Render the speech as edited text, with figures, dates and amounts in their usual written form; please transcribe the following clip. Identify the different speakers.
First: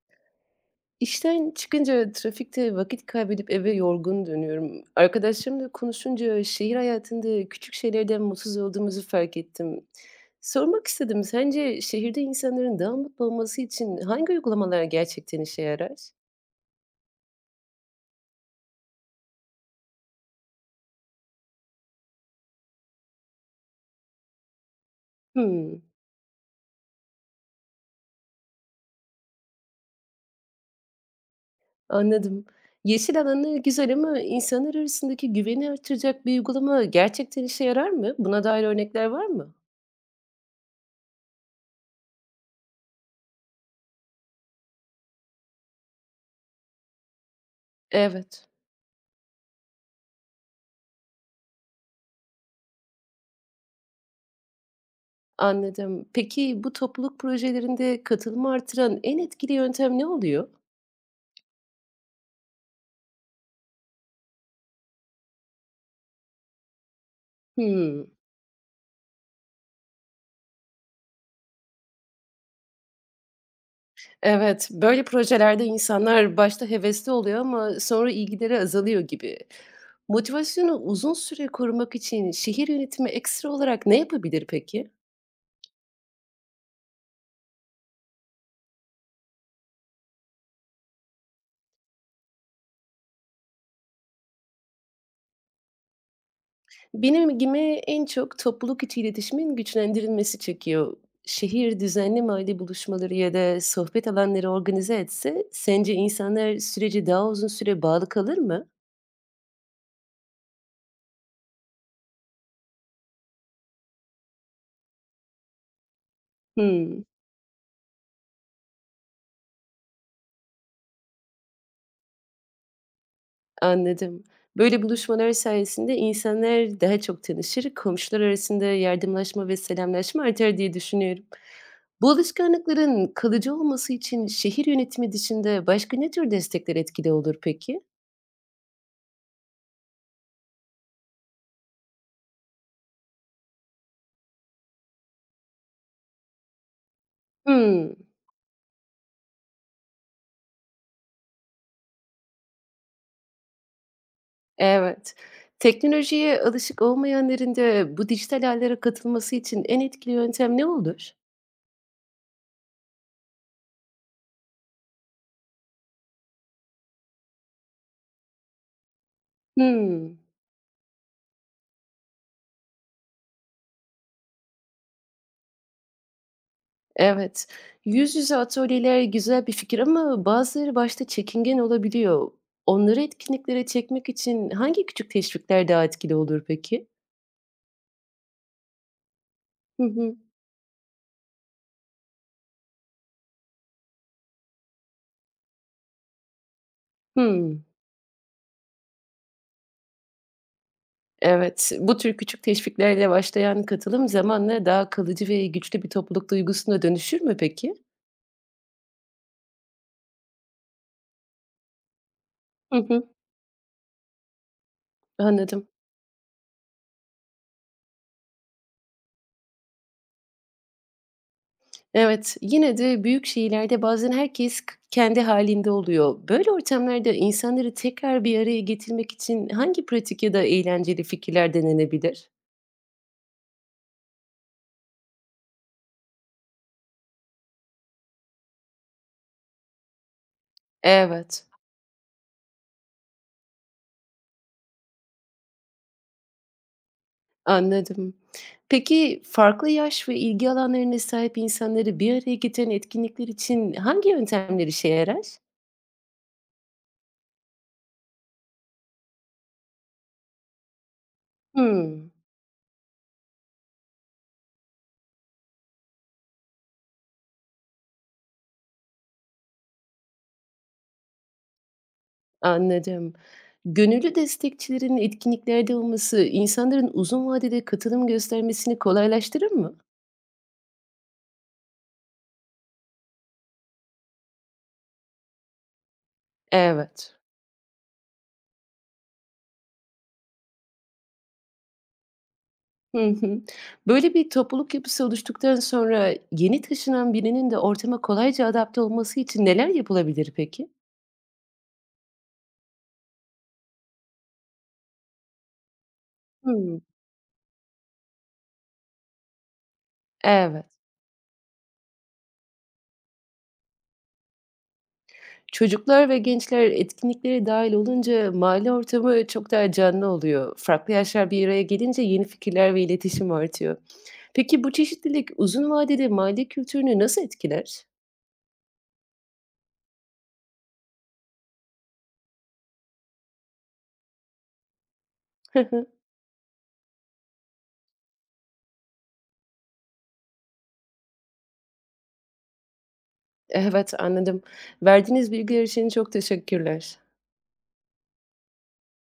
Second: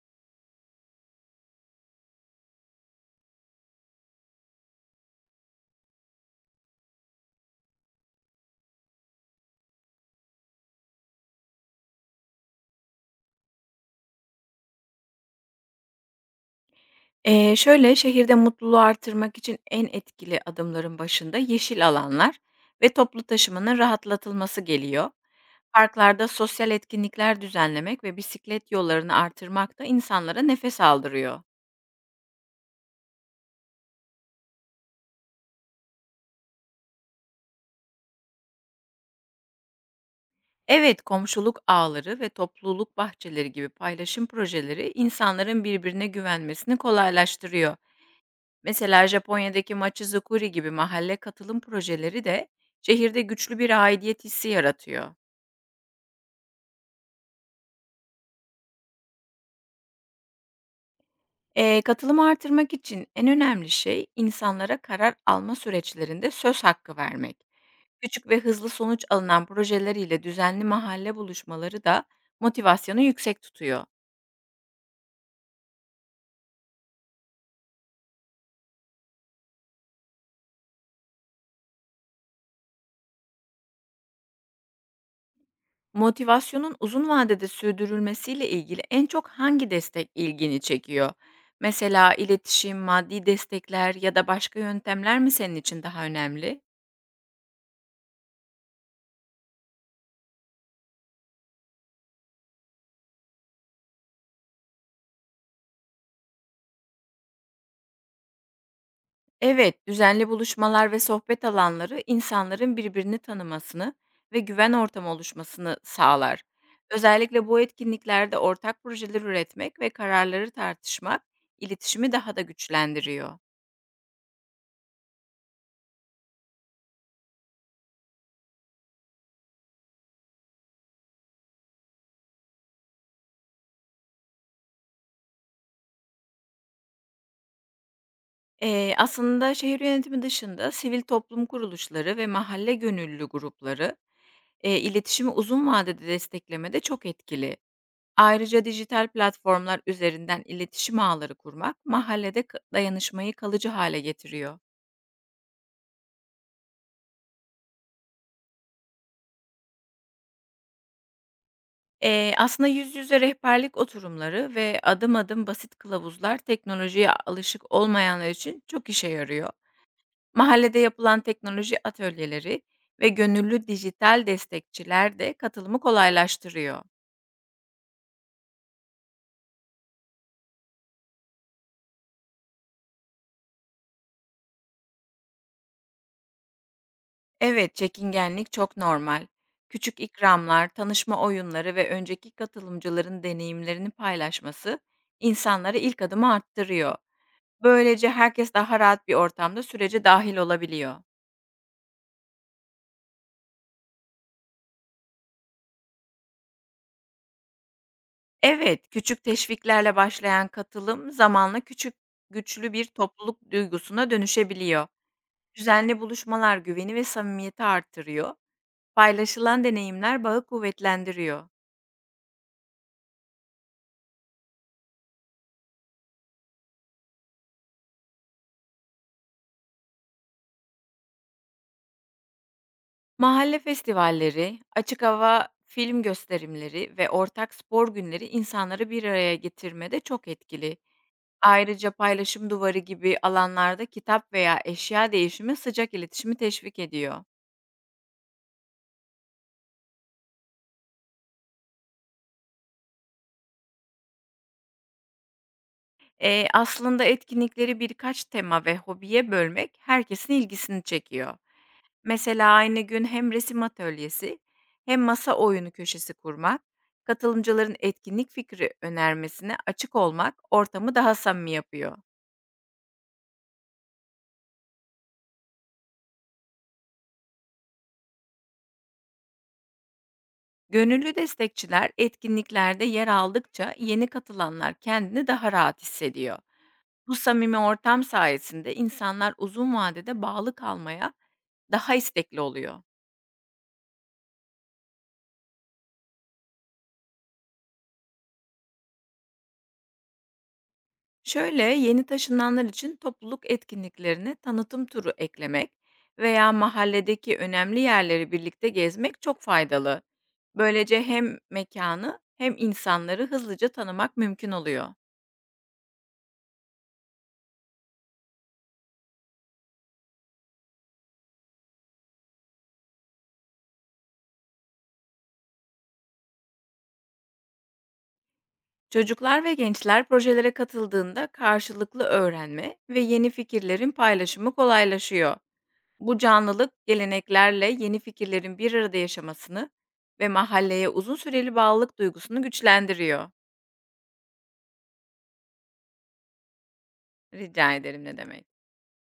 Speaker 1: İşten çıkınca trafikte vakit kaybedip eve yorgun dönüyorum. Arkadaşlarımla konuşunca şehir hayatında küçük şeylerden mutsuz olduğumuzu fark ettim. Sormak istedim, sence şehirde insanların daha mutlu olması için hangi uygulamalar gerçekten işe yarar?
Speaker 2: Şehirde mutluluğu artırmak için en etkili adımların başında yeşil alanlar ve toplu taşımanın rahatlatılması geliyor.
Speaker 1: Hmm,
Speaker 2: Parklarda sosyal etkinlikler düzenlemek ve bisiklet yollarını artırmak da insanlara nefes aldırıyor.
Speaker 1: anladım. Yeşil alanı güzel ama insanlar arasındaki güveni artıracak bir uygulama gerçekten işe yarar mı? Buna dair örnekler var mı?
Speaker 2: Evet, komşuluk ağları ve topluluk bahçeleri gibi paylaşım projeleri insanların birbirine güvenmesini kolaylaştırıyor.
Speaker 1: Evet.
Speaker 2: Mesela Japonya'daki Machizukuri gibi mahalle katılım projeleri de şehirde güçlü bir aidiyet hissi yaratıyor.
Speaker 1: Anladım. Peki bu topluluk projelerinde katılımı artıran en etkili yöntem ne oluyor?
Speaker 2: Katılımı artırmak için en önemli şey insanlara karar alma süreçlerinde söz hakkı vermek.
Speaker 1: Hımm.
Speaker 2: Küçük ve hızlı sonuç alınan projeleriyle düzenli mahalle buluşmaları da motivasyonu yüksek tutuyor.
Speaker 1: Evet, böyle projelerde insanlar başta hevesli oluyor ama sonra ilgileri azalıyor gibi. Motivasyonu uzun süre korumak için şehir yönetimi ekstra olarak ne yapabilir peki?
Speaker 2: Motivasyonun uzun vadede sürdürülmesiyle ilgili en çok hangi destek ilgini çekiyor? Mesela iletişim, maddi destekler ya da başka yöntemler mi senin için daha önemli?
Speaker 1: Benim gibi en çok topluluk içi iletişimin güçlendirilmesi çekiyor. Şehir düzenli mahalle buluşmaları ya da sohbet alanları organize etse sence insanlar sürece daha uzun süre bağlı kalır mı?
Speaker 2: Evet, düzenli buluşmalar ve sohbet alanları insanların birbirini tanımasını ve güven ortamı oluşmasını sağlar.
Speaker 1: Hımm,
Speaker 2: Özellikle bu etkinliklerde ortak projeler üretmek ve kararları tartışmak iletişimi daha da güçlendiriyor.
Speaker 1: anladım. Böyle buluşmalar sayesinde insanlar daha çok tanışır, komşular arasında yardımlaşma ve selamlaşma artar diye düşünüyorum. Bu alışkanlıkların kalıcı olması için şehir yönetimi dışında başka ne tür destekler etkili olur peki?
Speaker 2: Aslında şehir yönetimi dışında sivil toplum kuruluşları ve mahalle gönüllü grupları iletişimi uzun vadede desteklemede çok etkili.
Speaker 1: Hımm.
Speaker 2: Ayrıca dijital platformlar üzerinden iletişim ağları kurmak mahallede dayanışmayı kalıcı hale getiriyor.
Speaker 1: Evet. Teknolojiye alışık olmayanların da bu dijital hâllere katılması için en etkili yöntem ne olur?
Speaker 2: Aslında yüz yüze rehberlik oturumları ve adım adım basit kılavuzlar teknolojiye alışık olmayanlar için çok işe yarıyor.
Speaker 1: Hımm.
Speaker 2: Mahallede yapılan teknoloji atölyeleri ve gönüllü dijital destekçiler de katılımı kolaylaştırıyor.
Speaker 1: Evet. Yüz yüze atölyeler güzel bir fikir ama bazıları başta çekingen olabiliyor. Onları etkinliklere çekmek için hangi küçük teşvikler daha etkili olur peki?
Speaker 2: Evet, çekingenlik çok normal.
Speaker 1: Hı
Speaker 2: Küçük
Speaker 1: hı.
Speaker 2: ikramlar, tanışma oyunları ve önceki katılımcıların deneyimlerini paylaşması insanları ilk adımı arttırıyor.
Speaker 1: Hımm.
Speaker 2: Böylece herkes daha rahat bir ortamda sürece dahil olabiliyor.
Speaker 1: Evet. Bu tür küçük teşviklerle başlayan katılım zamanla daha kalıcı ve güçlü bir topluluk duygusuna dönüşür mü peki?
Speaker 2: Evet, küçük teşviklerle başlayan katılım zamanla küçük güçlü
Speaker 1: Hı
Speaker 2: bir
Speaker 1: hı.
Speaker 2: topluluk duygusuna dönüşebiliyor.
Speaker 1: Anladım.
Speaker 2: Düzenli buluşmalar güveni ve samimiyeti artırıyor. Paylaşılan deneyimler bağı kuvvetlendiriyor.
Speaker 1: Evet, yine de büyük şehirlerde bazen herkes kendi halinde oluyor. Böyle ortamlarda insanları tekrar bir araya getirmek için hangi pratik ya da eğlenceli fikirler denenebilir?
Speaker 2: Mahalle festivalleri, açık hava film gösterimleri ve ortak spor günleri insanları bir araya getirmede çok etkili.
Speaker 1: Evet.
Speaker 2: Ayrıca paylaşım duvarı gibi alanlarda kitap veya eşya değişimi sıcak iletişimi teşvik ediyor.
Speaker 1: Anladım. Peki farklı yaş ve ilgi alanlarına sahip insanları bir araya getiren etkinlikler için hangi yöntemler işe yarar?
Speaker 2: Aslında etkinlikleri birkaç tema ve hobiye bölmek herkesin ilgisini çekiyor.
Speaker 1: Hımm,
Speaker 2: Mesela aynı gün hem resim atölyesi hem masa oyunu köşesi kurmak, katılımcıların etkinlik fikri önermesine açık olmak ortamı daha samimi yapıyor.
Speaker 1: anladım. Gönüllü destekçilerin etkinliklerde olması insanların uzun vadede katılım göstermesini kolaylaştırır mı?
Speaker 2: Gönüllü destekçiler etkinliklerde yer aldıkça yeni katılanlar kendini daha rahat hissediyor.
Speaker 1: Evet.
Speaker 2: Bu samimi ortam sayesinde insanlar uzun vadede bağlı kalmaya daha istekli oluyor.
Speaker 1: Hı hı. Böyle bir topluluk yapısı oluştuktan sonra yeni taşınan birinin de ortama kolayca adapte olması için neler yapılabilir peki?
Speaker 2: Şöyle, yeni taşınanlar için topluluk etkinliklerine tanıtım turu eklemek veya
Speaker 1: Hımm.
Speaker 2: mahalledeki önemli yerleri birlikte gezmek çok faydalı.
Speaker 1: Evet.
Speaker 2: Böylece hem mekanı hem insanları hızlıca tanımak mümkün oluyor.
Speaker 1: Çocuklar ve gençler etkinliklere dâhil olunca mahalle ortamı çok daha canlı oluyor. Farklı yaşlar bir araya gelince yeni fikirler ve iletişim artıyor. Peki bu çeşitlilik uzun vadede mahalle kültürünü nasıl etkiler?
Speaker 2: Çocuklar ve gençler projelere katıldığında karşılıklı öğrenme ve yeni fikirlerin paylaşımı kolaylaşıyor.
Speaker 1: Hı hı.
Speaker 2: Bu canlılık geleneklerle yeni fikirlerin bir arada yaşamasını ve mahalleye uzun süreli bağlılık duygusunu güçlendiriyor.
Speaker 1: Evet, anladım. Verdiğiniz bilgiler için çok teşekkürler.
Speaker 2: Rica ederim ne demek.